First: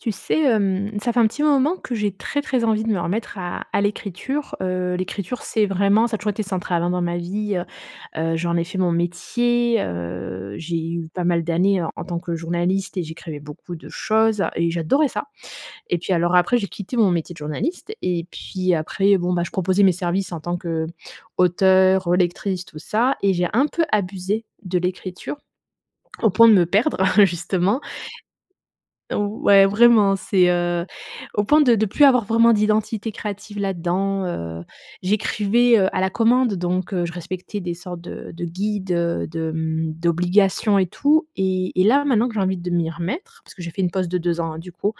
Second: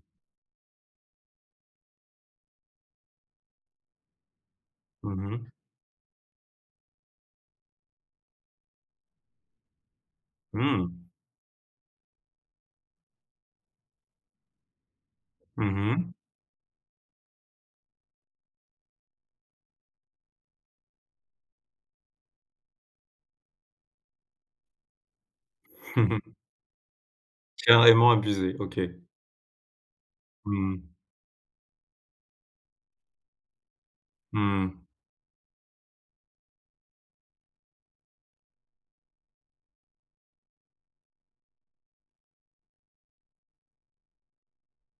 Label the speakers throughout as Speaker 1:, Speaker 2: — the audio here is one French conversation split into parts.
Speaker 1: Tu sais, hem, ça fait un petit moment que j'ai très, très envie de me remettre à à l'écriture. Heu,
Speaker 2: Mmh
Speaker 1: l'écriture,
Speaker 2: mh.
Speaker 1: c'est vraiment ça a toujours été central, hein, dans ma vie, heu heu, j'en ai fait mon métier, heu, j'ai
Speaker 2: Mmh.
Speaker 1: eu pas mal d'années en en tant que journaliste et j'écrivais beaucoup de choses et j'adorais ça
Speaker 2: Mmh
Speaker 1: et
Speaker 2: mh.
Speaker 1: puis, alors, après, j'ai quitté mon métier de journaliste et puis, après, bon, bah, je proposais mes services en tant qu'auteur, relectrice, tout ça, et j'ai un peu abusé de l'écriture, au point de me perdre justement.
Speaker 2: Carrément abuser, OK.
Speaker 1: Ouais, vraiment, c'est,
Speaker 2: Mmh
Speaker 1: heu,
Speaker 2: mh.
Speaker 1: au point de de plus avoir vraiment d'identité créative là-dedans.
Speaker 2: Mmh
Speaker 1: Heu,
Speaker 2: mh.
Speaker 1: j'écrivais, heu, à la commande donc, heu, je respectais des sortes de de guides, de de mmh, d'obligations et tout et et là, maintenant que j'ai envie de m'y remettre parce que j'ai fait une pause de 2 ans, hein, du coup.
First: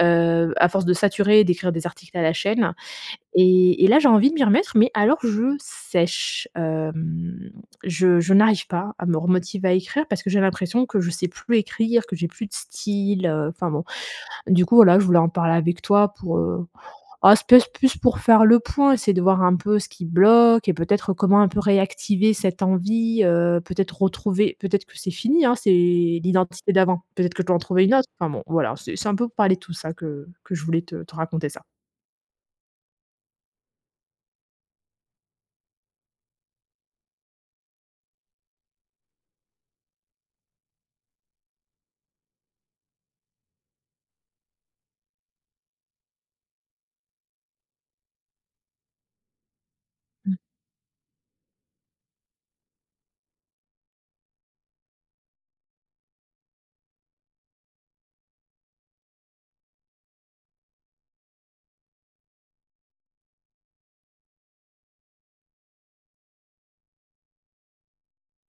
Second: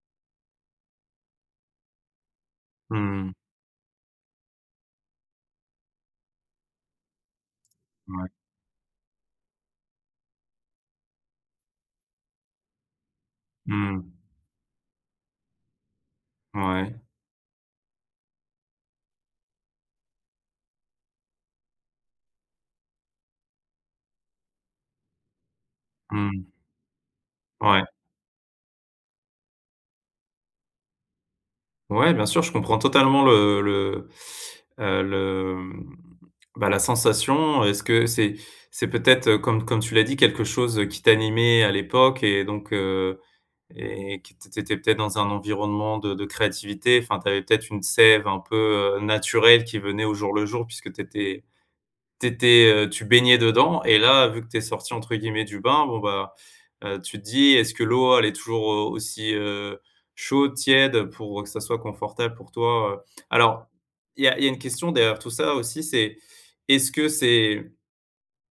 Speaker 1: Heu, à force de saturer et d'écrire des articles à la chaîne
Speaker 2: Mmh mh.
Speaker 1: et et là, j'ai envie de m'y remettre. Mais alors je sèche, hem, je
Speaker 2: Ouais.
Speaker 1: je n'arrive pas à me remotiver à écrire parce que j'ai l'impression que je sais plus écrire, que j'ai plus de style, heu, enfin, bon.
Speaker 2: Mmh mh.
Speaker 1: Du coup, voilà, je voulais en parler avec toi pour, heu
Speaker 2: Ouais.
Speaker 1: ah, c'est pèse plus pour faire le point. C'est de voir un peu ce qui bloque et peut-être comment un peu réactiver cette envie, heu, peut-être retrouver peut-être, c'est fini, hein, c'est
Speaker 2: Mmh.
Speaker 1: l'identité d'avant. Peut-être que je dois en
Speaker 2: Ouais.
Speaker 1: trouver une autre. Enfin, bon, voilà, c'est c'est un peu parler de tout ça que que je voulais te te raconter ça.
Speaker 2: Ouais, bien sûr, je comprends totalement le le, heu, le, mmh, bah, la sensation. Est-ce que c'est c'est peut-être, comme comme tu l'as dit, quelque chose qui t'animait à l'époque et donc heu, et que tu étais peut-être dans un environnement de de créativité. Enfin, tu avais peut-être une sève un peu, heu, naturelle qui venait au jour
Speaker 1: Mmh.
Speaker 2: le jour puisque tu étais tu étais, heu, tu baignais dedans et là, vu que tu es sortie, entre guillemets, du bain, bon, bah, heu, tu te dis: «Est-ce que l'eau, elle est toujours aussi, heu, chaude, tiède» pour que ça soit confortable pour toi, heu. Alors il y a il y a une question derrière tout ça, aussi, c'est: est-ce que c'est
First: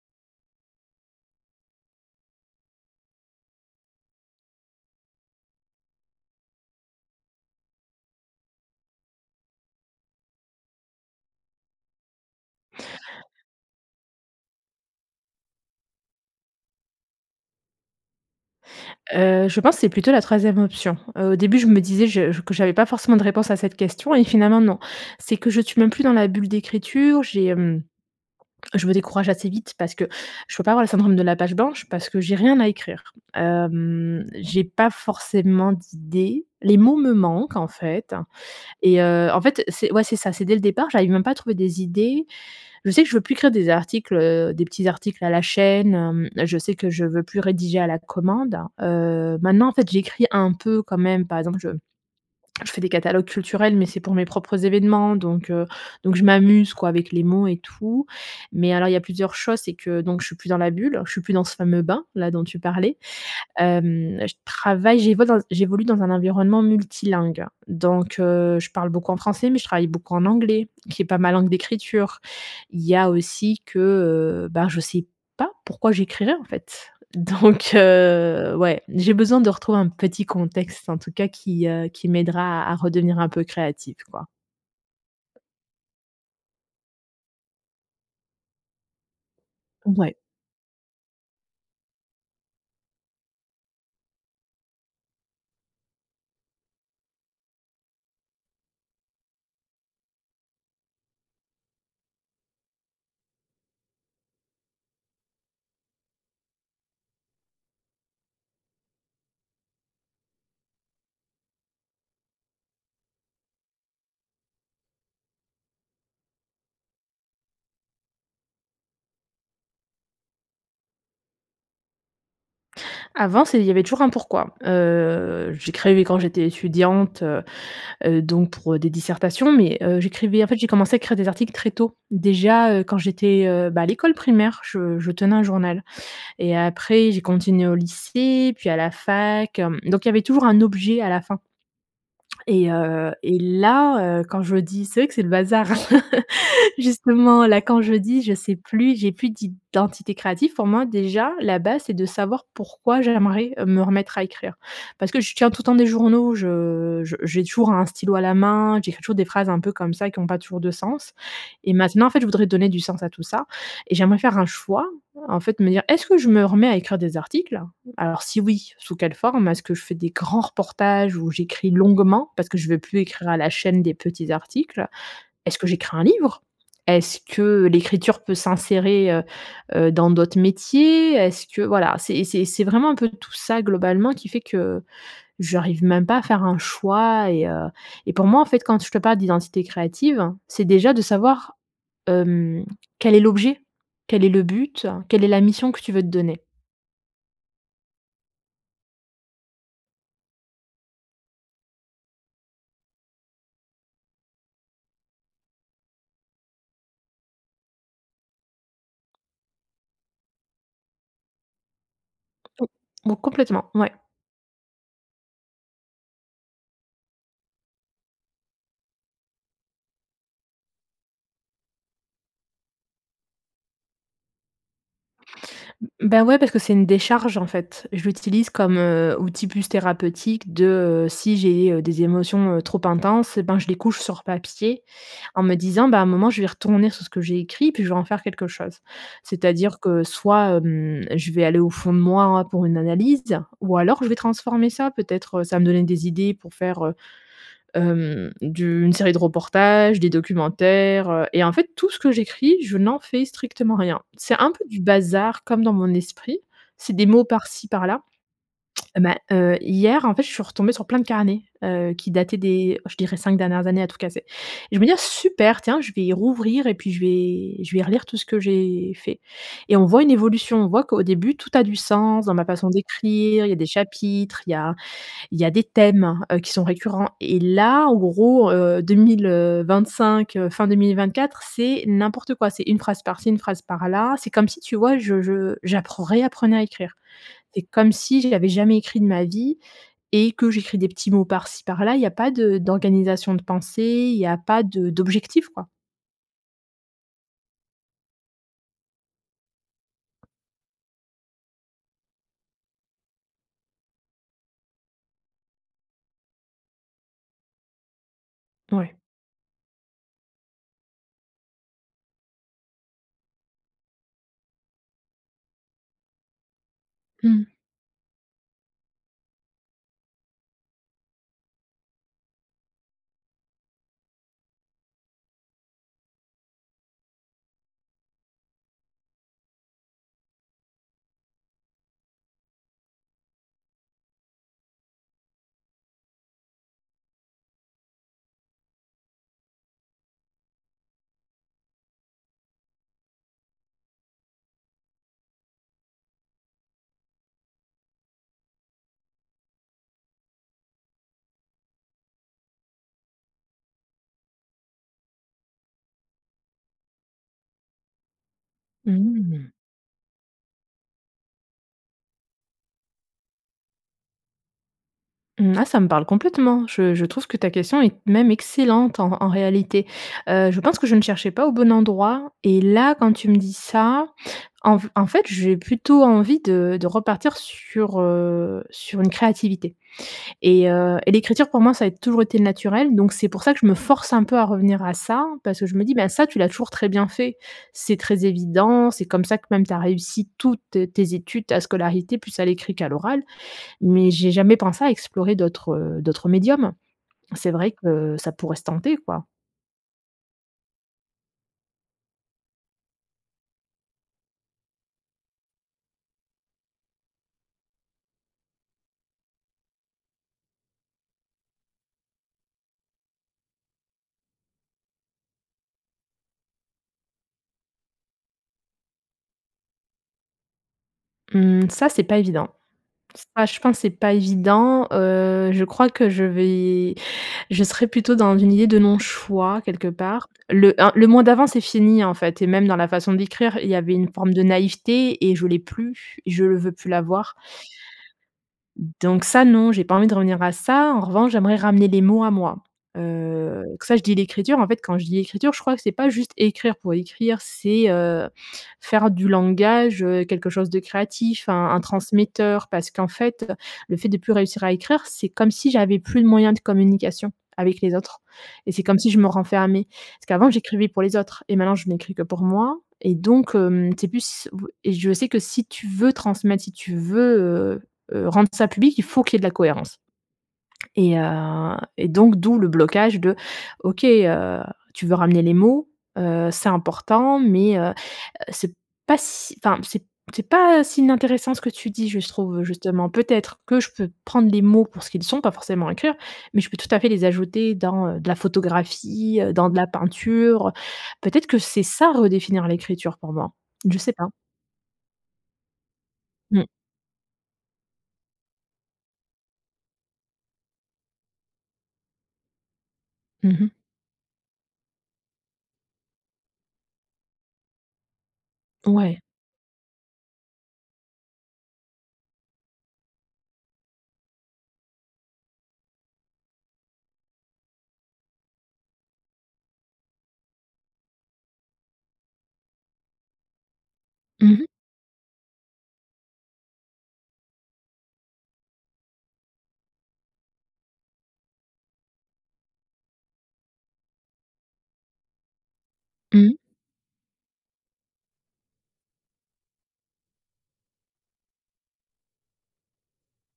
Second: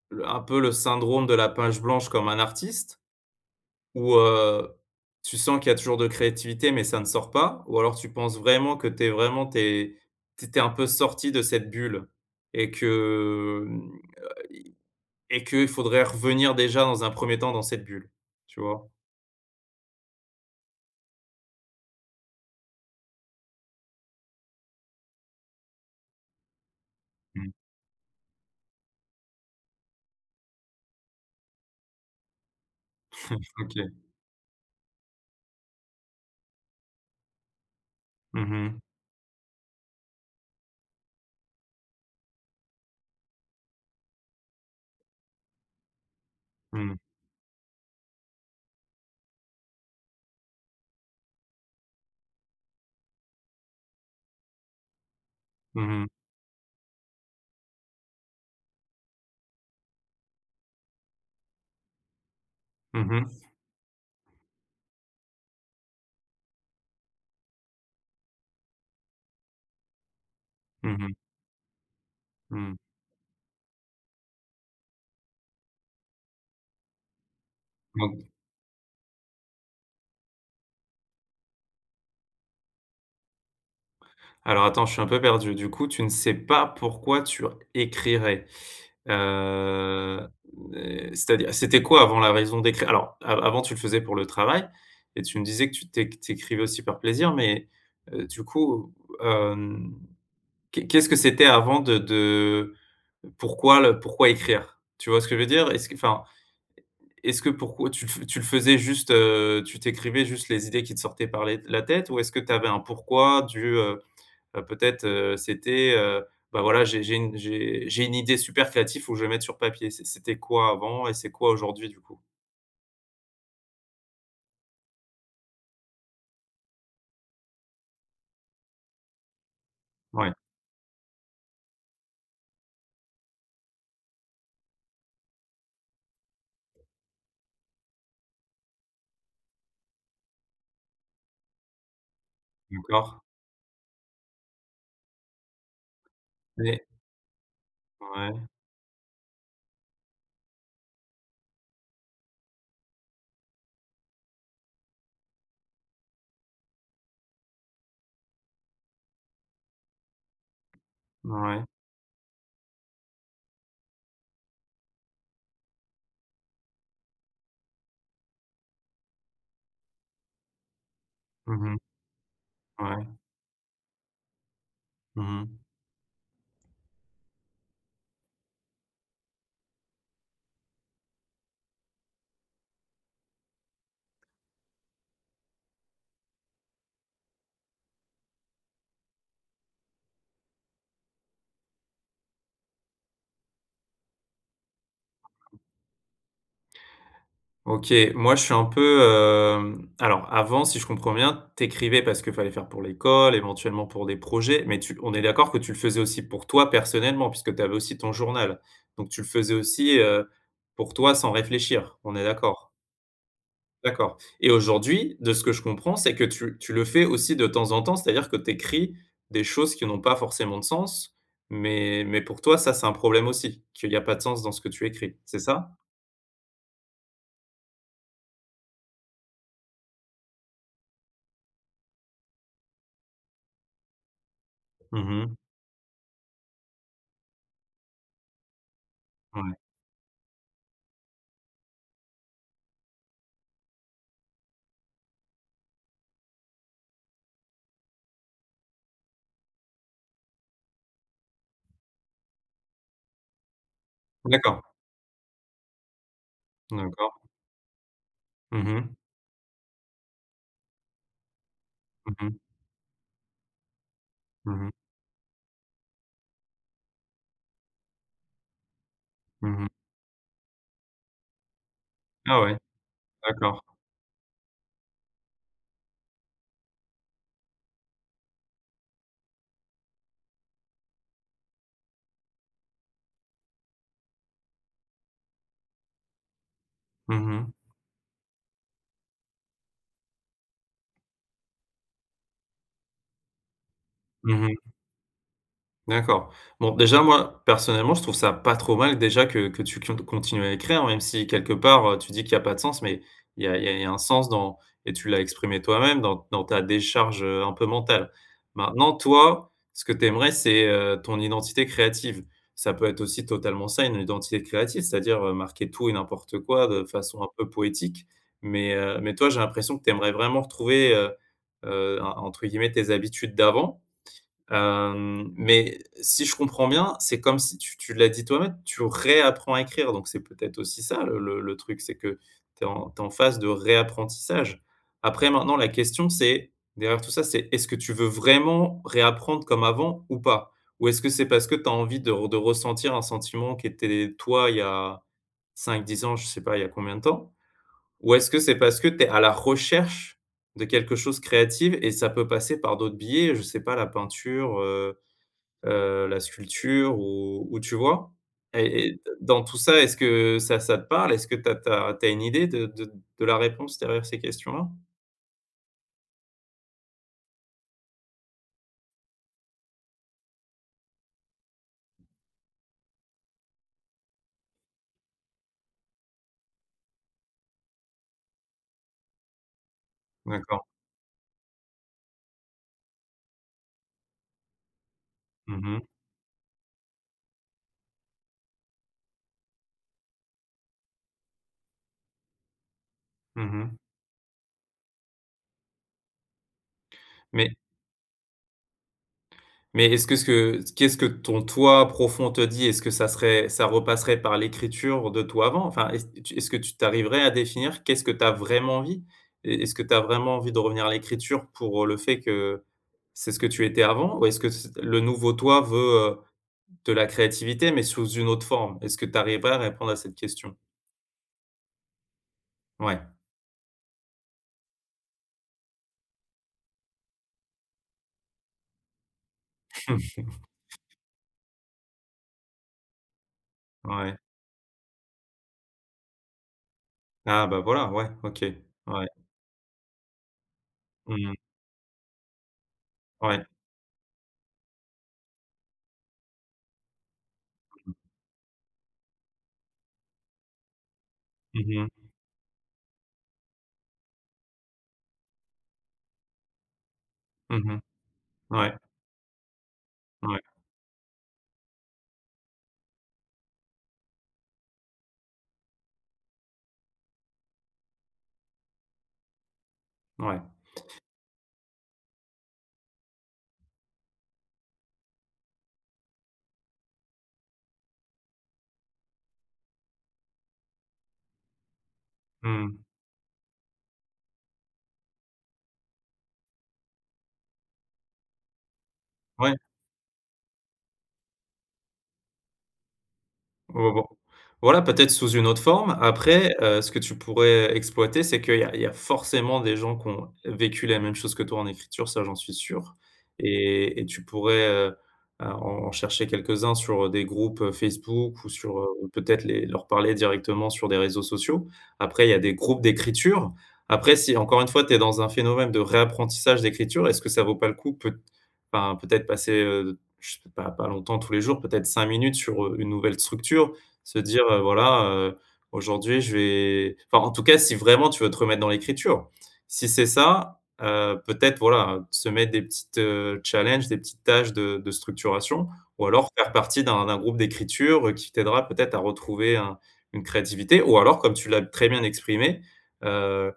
Speaker 2: le un peu, le syndrome de la page blanche comme un artiste? Ou heu, tu sens qu'il y a toujours de la créativité, mais ça ne sort pas? Ou alors, tu penses vraiment que tu es vraiment, tu es tu étais un peu sortie de cette bulle et que, hem, a i et que faudrait revenir déjà dans un 1er temps dans cette bulle, tu vois?
Speaker 1: Heu, je pense c'est plutôt la 3e option. Heu, au début, je me disais je que j'avais pas forcément de réponse à cette question et finalement, non. C'est que je suis même plus dans la bulle d'écriture.
Speaker 2: Mmh.
Speaker 1: J'ai, mmh, je me décourage assez vite parce que je peux pas avoir le syndrome de la page blanche, parce que j'ai rien à écrire.
Speaker 2: OK.
Speaker 1: Hem, j'ai pas forcément d'idées. Les mots me manquent, en fait
Speaker 2: Mmh mh.
Speaker 1: et heu en fait, c'est ouais, c'est ça, c'est dès le départ. J'arrive même pas à trouver des idées. Je sais que je veux plus écrire des articles, heu, des petits articles à la chaîne, hem. Je sais que
Speaker 2: Mmh.
Speaker 1: je veux plus rédiger à la commande. Heu, maintenant, en fait, j'écris un peu, quand même. Par exemple, je je fais des catalogues culturels, mais c'est pour mes propres événements donc heu
Speaker 2: Mmh mh.
Speaker 1: donc je m'amuse, quoi, avec les mots et tout. Mais alors, il y a plusieurs choses, c'est que donc je suis plus dans la bulle, je suis plus dans ce fameux bain-là dont tu parlais.
Speaker 2: Mmh mh.
Speaker 1: Hem, je travaille, j'évol j'évolue dans un environnement multilingue. Donc heu, je parle beaucoup en français, mais je travaille beaucoup en anglais,
Speaker 2: Mmh
Speaker 1: qui est
Speaker 2: mh.
Speaker 1: pas ma langue d'écriture.
Speaker 2: Mmh.
Speaker 1: Il y a aussi que, heu, ben, je sais pas pourquoi j'écrirais, en fait. Donc
Speaker 2: [unintelligible]
Speaker 1: heu, ouais, j'ai besoin de retrouver un petit contexte, en tout cas, qui, heu qui m'aidera à à redevenir un peu créative, quoi.
Speaker 2: Alors, attends, je suis un peu perdu. Du coup, tu ne sais pas pourquoi tu r écrirais.
Speaker 1: Ouais.
Speaker 2: Heu et c'est-à-dire c'était quoi avant la raison d'écrire? Alors, avant, tu le faisais pour le travail et tu me disais que tu éc tu écrivais aussi par plaisir. Mais heu, du coup, hem, qu'est qu'est-ce que c'était avant de de pourquoi le pourquoi écrire? Tu vois ce que je veux dire? Est-ce que enfin, est-ce que pour tu tu le faisais juste, heu, tu tu écrivais juste les idées qui te sortaient par les la tête ou est-ce que tu avais un pourquoi du, heu heu, peut-être, heu, c'était heu, bah, voilà, j'ai j'ai une j'ai 1 idée super créatif, faut que je le mette sur papier. C'est c'était quoi avant et c'est quoi aujourd'hui, du coup?
Speaker 1: Avant, c'est il y avait toujours un pourquoi. Heu, j'écrivais quand j'étais étudiante, heu heu donc pour des dissertations, mais heu,
Speaker 2: Ouais.
Speaker 1: j'écrivais en fait, j'ai commencé à écrire des articles très tôt. Déjà, heu, quand j'étais, heu, bah, à l'école primaire, je je tenais un journal et après, j'ai continué au lycée, puis à la fac, hem donc il y avait toujours un objet à la fin Et heu
Speaker 2: D'accord.
Speaker 1: et là, heu, quand je dis c'est vrai que c'est le bazar.
Speaker 2: Mais
Speaker 1: Justement, là, quand je dis: «Je
Speaker 2: Ouais.
Speaker 1: sais plus, j'ai plus d'identité créative.» pour moi, déjà, la base, c'est de savoir pourquoi j'aimerais me remettre à écrire. Parce que je tiens, tout le temps, des journaux. Je je j'ai toujours un stylo à la main. J'écris toujours des phrases un peu comme ça qui ont pas toujours de sens
Speaker 2: Ouais.
Speaker 1: et maintenant, en fait, je voudrais donner du sens à tout ça et j'aimerais faire un choix, en fait, me dire: «Est-ce que je me remets à écrire des articles?» Alors, si oui, sous quelle forme? Est-ce que je fais des grands reportages où
Speaker 2: Mmh
Speaker 1: j'écris
Speaker 2: mh.
Speaker 1: longuement?- parce que je veux plus
Speaker 2: Ouais.
Speaker 1: écrire à la chaîne des petits articles.
Speaker 2: Mmh
Speaker 1: Est-ce
Speaker 2: mh.
Speaker 1: que j'écris un livre? Est-ce que l'écriture peut s'insérer, heu heu, dans d'autres métiers? Est-ce que voilà, c'est c'est c'est vraiment un peu tout ça globalement qui fait que j'arrive même pas à faire un choix et, heu et pour moi, en fait, quand je te parle d'identité créative, c'est déjà de savoir, hem, quel est l'objet, quel est le but, quelle est la mission que tu veux te donner.
Speaker 2: OK, moi, je suis un peu, hem alors, avant, si je comprends bien, tu écrivais parce qu'il fallait faire pour l'école, éventuellement, pour des projets. Mais tu on est d'accord que tu le faisais aussi pour toi, personnellement, puisque tu avais aussi ton journal. Donc, tu le faisais aussi, heu, pour toi, sans réfléchir, on est d'accord?
Speaker 1: Mo complètement, ouais.
Speaker 2: D'accord. Et aujourd'hui, de ce que je comprends, c'est que tu tu le fais aussi, de temps en temps. C'est-à-dire que tu écris des choses qui n'ont pas forcément de sens, mais mais pour toi, ça, c'est un problème aussi qu'il y a pas de sens dans ce que tu écris. C'est ça?
Speaker 1: M ben, ouais, parce que c'est une décharge, en fait. Je l'utilise comme, heu, outil, plus thérapeutique de, heu, si j'ai, heu, des émotions, heu, trop intenses, et ben, je les couche sur papier
Speaker 2: Mmh mh.
Speaker 1: en me disant: «Ben, à un moment, je vais retourner sur ce que j'ai écrit puis je vais en faire quelque chose».
Speaker 2: Ouais.
Speaker 1: C'est-à-dire que soit, mmh, je vais aller au fond de moi, hein, pour une analyse, ou alors je vais transformer ça. Peut-être ça va me donner des idées pour faire, heu, hem, du une série de reportages, des documentaires, heu et en fait, tout ce que j'écris, je n'en fais strictement rien. C'est un peu
Speaker 2: D'accord.
Speaker 1: du bazar comme dans mon esprit, c'est des
Speaker 2: D'accord.
Speaker 1: mots par-ci par-là.
Speaker 2: Mmh mh.
Speaker 1: Mais, heu, hier, en fait, je suis retombée sur plein de carnets, heu, qui
Speaker 2: Mmh
Speaker 1: dataient
Speaker 2: mh.
Speaker 1: des je dirais, 5 dernières années, à tout casser
Speaker 2: Mmh mh.
Speaker 1: et je vais me dire: «Super, tiens, je vais rouvrir et puis, je vais je vais relire tout ce que j'ai fait.
Speaker 2: Mmh mh.
Speaker 1: Et on voit une évolution. On voit qu'au début, tout a du sens dans
Speaker 2: Ah
Speaker 1: ma
Speaker 2: ouais,
Speaker 1: façon d'écrire, il y a
Speaker 2: d'accord.
Speaker 1: des chapitres, il y a il y a des thèmes, heu, qui sont récurrents et là, en gros, heu, 2000, heu, 25, heu, fin 2024, c'est n'importe quoi. C'est une phrase par-ci, une phrase par-là. C'est comme si, tu vois je je j'apprends réapprenais à écrire.
Speaker 2: Mmh mh.
Speaker 1: C'est comme si j'avais jamais écrit de ma vie et que j'écris des petits mots par-ci par-là. Il y a pas de d'organisation de pensées, il y a
Speaker 2: Mmh mh.
Speaker 1: pas de d'objectif, quoi.
Speaker 2: D'accord. Bon, déjà moi, personnellement, je trouve ça pas trop mal, déjà, que que tu cud continues à écrire, même si, quelque part, heu, tu dis qu'il y a pas de sens, mais il y a il y a un sens dans et tu l'as exprimé toi-même, dans dans ta décharge, heu, un peu mentale. Maintenant,
Speaker 1: Oui.
Speaker 2: toi, ce que tu aimerais, c'est, heu, ton identité créative. Ça peut être aussi totalement ça, une identité créative, c'est-à-dire, heu, marquer tout et n'importe quoi, de façon un peu
Speaker 1: Mmh.
Speaker 2: poétique. Mais heu mais toi, j'ai l'impression que tu aimerais vraiment retrouver, heu heu, en entre guillemets, tes habitudes d'avant. Hem, mais si je comprends bien, c'est comme si tu tu l'as dit toi-même, tu réapprends à écrire. Donc, c'est peut-être aussi ça, le le le truc. C'est que tu es en tu es en phase de réapprentissage. Après, maintenant, la question, c'est derrière tout ça, c'est: est-ce que tu veux vraiment réapprendre comme avant ou pas? Ou est-ce que c'est parce que tu as envie de re de ressentir un sentiment qui était, toi, il y a 5-10 ans, je sais pas, il y a combien de temps. Ou est-ce que c'est parce que tu es à la recherche de quelque chose créative et ça peut passer par d'autres biais? Je sais pas, la peinture, heu heu, la sculpture ou ou tu vois et et dans
Speaker 1: Mmh.
Speaker 2: tout ça, est-ce que ça ça te parle? Est-ce que tu as tu as tu as une idée de de de la réponse derrière ces questions là?
Speaker 1: Là, ça me parle complètement. Je je trouve que ta question est même excellente en en réalité. Heu, je pense que je ne cherchais pas au bon endroit. Et là, quand tu me dis ça, en f en fait, je vais plutôt envie de de repartir sur, heu sur une créativité
Speaker 2: D'accord.
Speaker 1: et heu, et l'écriture pour moi, ça a toujours été naturel, donc c'est pour ça que je me force un peu à revenir à ça parce
Speaker 2: Mmh
Speaker 1: que je me
Speaker 2: mh.
Speaker 1: dis: «Ben ça, tu l'as toujours très bien fait, c'est très évident, c'est comme ça que même, tu as réussi toutes tes études, ta scolarité, plus à l'écrit qu'à l'oral».
Speaker 2: Mmh mh.
Speaker 1: Mais j'ai jamais pensé à explorer d'autres, heu, d'autres médiums.
Speaker 2: Mais
Speaker 1: C'est vrai que ça pourrait se tenter, quoi.
Speaker 2: Mais est-ce que ce que qu'est-ce que ton toi profond te dit? Est-ce que ça serait ça repasserait par l'écriture de toi, avant? Enfin, est-ce est-ce que tu tu arriverais à définir qu'est-ce que tu as vraiment envie? Est est-ce que tu as vraiment envie de revenir à l'écriture pour le fait que c'est ce que tu étais avant, ou est-ce que c le nouveau toi veut, heu, de la créativité, mais sous une autre forme? Est-ce que tu arriverais à répondre à cette question?
Speaker 1: Mmh, ça, c'est pas évident.
Speaker 2: Ouais.
Speaker 1: Ça, je pense, c'est pas évident, heu, je crois que je vais je serais plutôt dans une idée de non-choix quelque part. Le un le moi d'avant, c'est fini, hein, en fait, et même dans la façon d'écrire, il y avait une
Speaker 2: Ouais.
Speaker 1: forme de naïveté et je l'ai plus, je le veux plus l'avoir.
Speaker 2: Ah bah, voilà. Ouais. OK. Ouais.
Speaker 1: Donc ça, non, j'ai pas envie de revenir à ça. En
Speaker 2: Mmh
Speaker 1: revanche,
Speaker 2: mh.
Speaker 1: j'aimerais ramener les mots à moi.
Speaker 2: Ouais.
Speaker 1: Heu, que ça, je dis l'écriture, en fait, quand je dis «l'écriture», je crois que c'est pas juste écrire pour écrire, c'est,
Speaker 2: [unintelligible]
Speaker 1: heu, faire du langage, heu, quelque chose de créatif,
Speaker 2: Mmh
Speaker 1: un un
Speaker 2: mh.
Speaker 1: transmetteur, parce qu'en fait, le fait de plus réussir à écrire, c'est comme si j'avais plus de moyens de communication
Speaker 2: Mmh mh.
Speaker 1: avec les autres et
Speaker 2: Ouais.
Speaker 1: c'est comme si je me renfermais. Parce
Speaker 2: Ouais.
Speaker 1: qu'avant j'écrivais pour les autres et maintenant, je n'écris que pour moi et donc, hem, c'est plus b et je sais que si tu veux transmettre, si tu veux, heu heu, rendre ça public, il faut qu'il y ait de la cohérence
Speaker 2: Ouais.
Speaker 1: et heu et donc, d'où le blocage de: «OK, heu, tu veux ramener les mots, heu, c'est important, mais», heu heu, c'est pas si enfin, c'est c'est pas si inintéressant ce que tu dis, je se trouve,
Speaker 2: Mmh mh.
Speaker 1: justement, peut-être que je peux prendre les mots pour ce qu'ils sont, pas forcément écrire. Mais je peux tout à fait les ajouter dans, heu, de la photographie, heu,
Speaker 2: Ouais.
Speaker 1: dans de la peinture. Peut-être que c'est ça, redéfinir l'écriture pour moi.
Speaker 2: Vo
Speaker 1: Je
Speaker 2: vo
Speaker 1: sais pas.
Speaker 2: voilà peut-être sous une autre forme. Après,
Speaker 1: Mmh.
Speaker 2: heu, ce que tu pourrais exploiter, c'est qu'il y a il y a forcément des gens qui ont vécu la même chose que toi, en écriture. Ça, j'en suis sûr
Speaker 1: Mmh mh.
Speaker 2: et et tu pourrais, heu, à en chercher quelques-uns sur, heu, des groupes, heu, Facebook ou sur, heu,
Speaker 1: Ouais.
Speaker 2: peut-être les leur parler directement sur des réseaux sociaux. Après, il y a des groupes d'écriture. Après, si, encore une fois, tu es dans un phénomène de réapprentissage d'écriture, est-ce que ça vaut pas le coup, peut enfin, peut-être, passer, heu, je sais pas, pas longtemps, tous les jours peut-être 5 minutes sur, heu, une nouvelle structure, se dire
Speaker 1: Mmh
Speaker 2: heu,
Speaker 1: mh.
Speaker 2: voilà, heu: «Aujourd'hui, je vais» enfin, en tout cas, si vraiment, tu veux te remettre dans l'écriture. Si c'est ça, heu, peut-être, voilà, heu, se mettre des petites, heu, challenges, des petites tâches de de structuration ou alors faire
Speaker 1: Mmh.
Speaker 2: partie d'un d'un groupe d'écriture qui t'aidera peut-être à retrouver un une créativité, ou alors, comme tu l'as très bien exprimé, heu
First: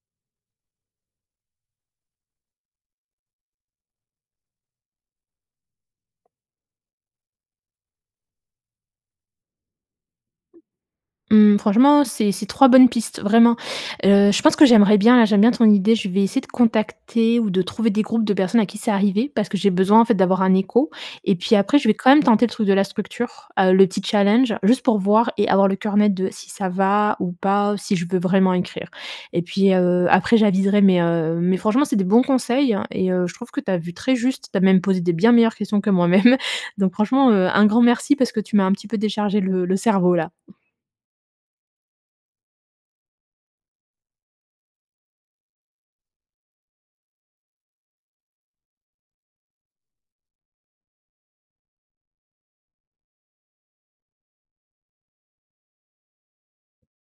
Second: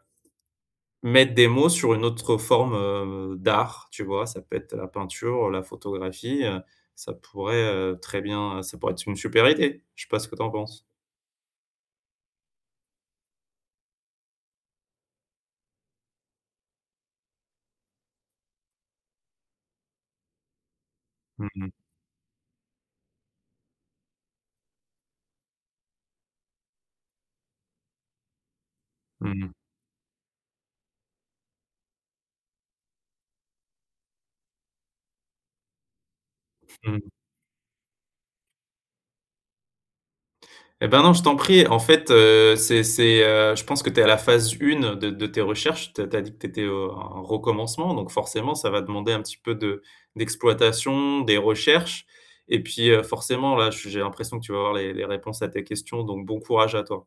Speaker 2: mettre des mots sur une autre forme, heu, d'art, tu vois? Ça peut être la peinture, la photographie, heu, ça pourrait, heu, très bien ça pourrait être une super idée. Je sais pas ce que tu en penses?
Speaker 1: Mmh, franchement, c'est c'est 3 bonnes pistes, vraiment. Heu, je pense que j'aimerais bien, heu j'aime bien ton idée. Je vais essayer de contacter ou de trouver des groupes de personnes à qui c'est arrivé parce que j'ai besoin, en fait, d'avoir un écho et
Speaker 2: Mmh
Speaker 1: puis
Speaker 2: mh.
Speaker 1: après, je vais quand même tenter le truc de la structure, heu, le petit challenge, juste pour voir et avoir le cœur net de si ça va ou pas, ou si je veux vraiment écrire.
Speaker 2: Mmh
Speaker 1: Et
Speaker 2: mh.
Speaker 1: puis, heu, après, j'aviserai, mais heu mais franchement, c'est des bons conseils, hein, et heu, je trouve que tu as vu très juste. Tu as même posé des bien meilleures questions que moi-même. Donc
Speaker 2: Mmh.
Speaker 1: franchement, heu, un grand merci parce que tu m'as un petit peu déchargé le le cerveau là.
Speaker 2: Et ben, non, je t'en prie, en fait, heu, c'est c'est, heu, je pense que tu es à la phase 1 de de tes recherches. Tu as tu as dit que tu étais au en recommencement, donc forcément, ça va demander un petit peu de d'exploitation, des recherches et puis, heu, forcément, là, j'ai l'impression que tu vas avoir les les réponses à tes questions, donc bon courage à toi.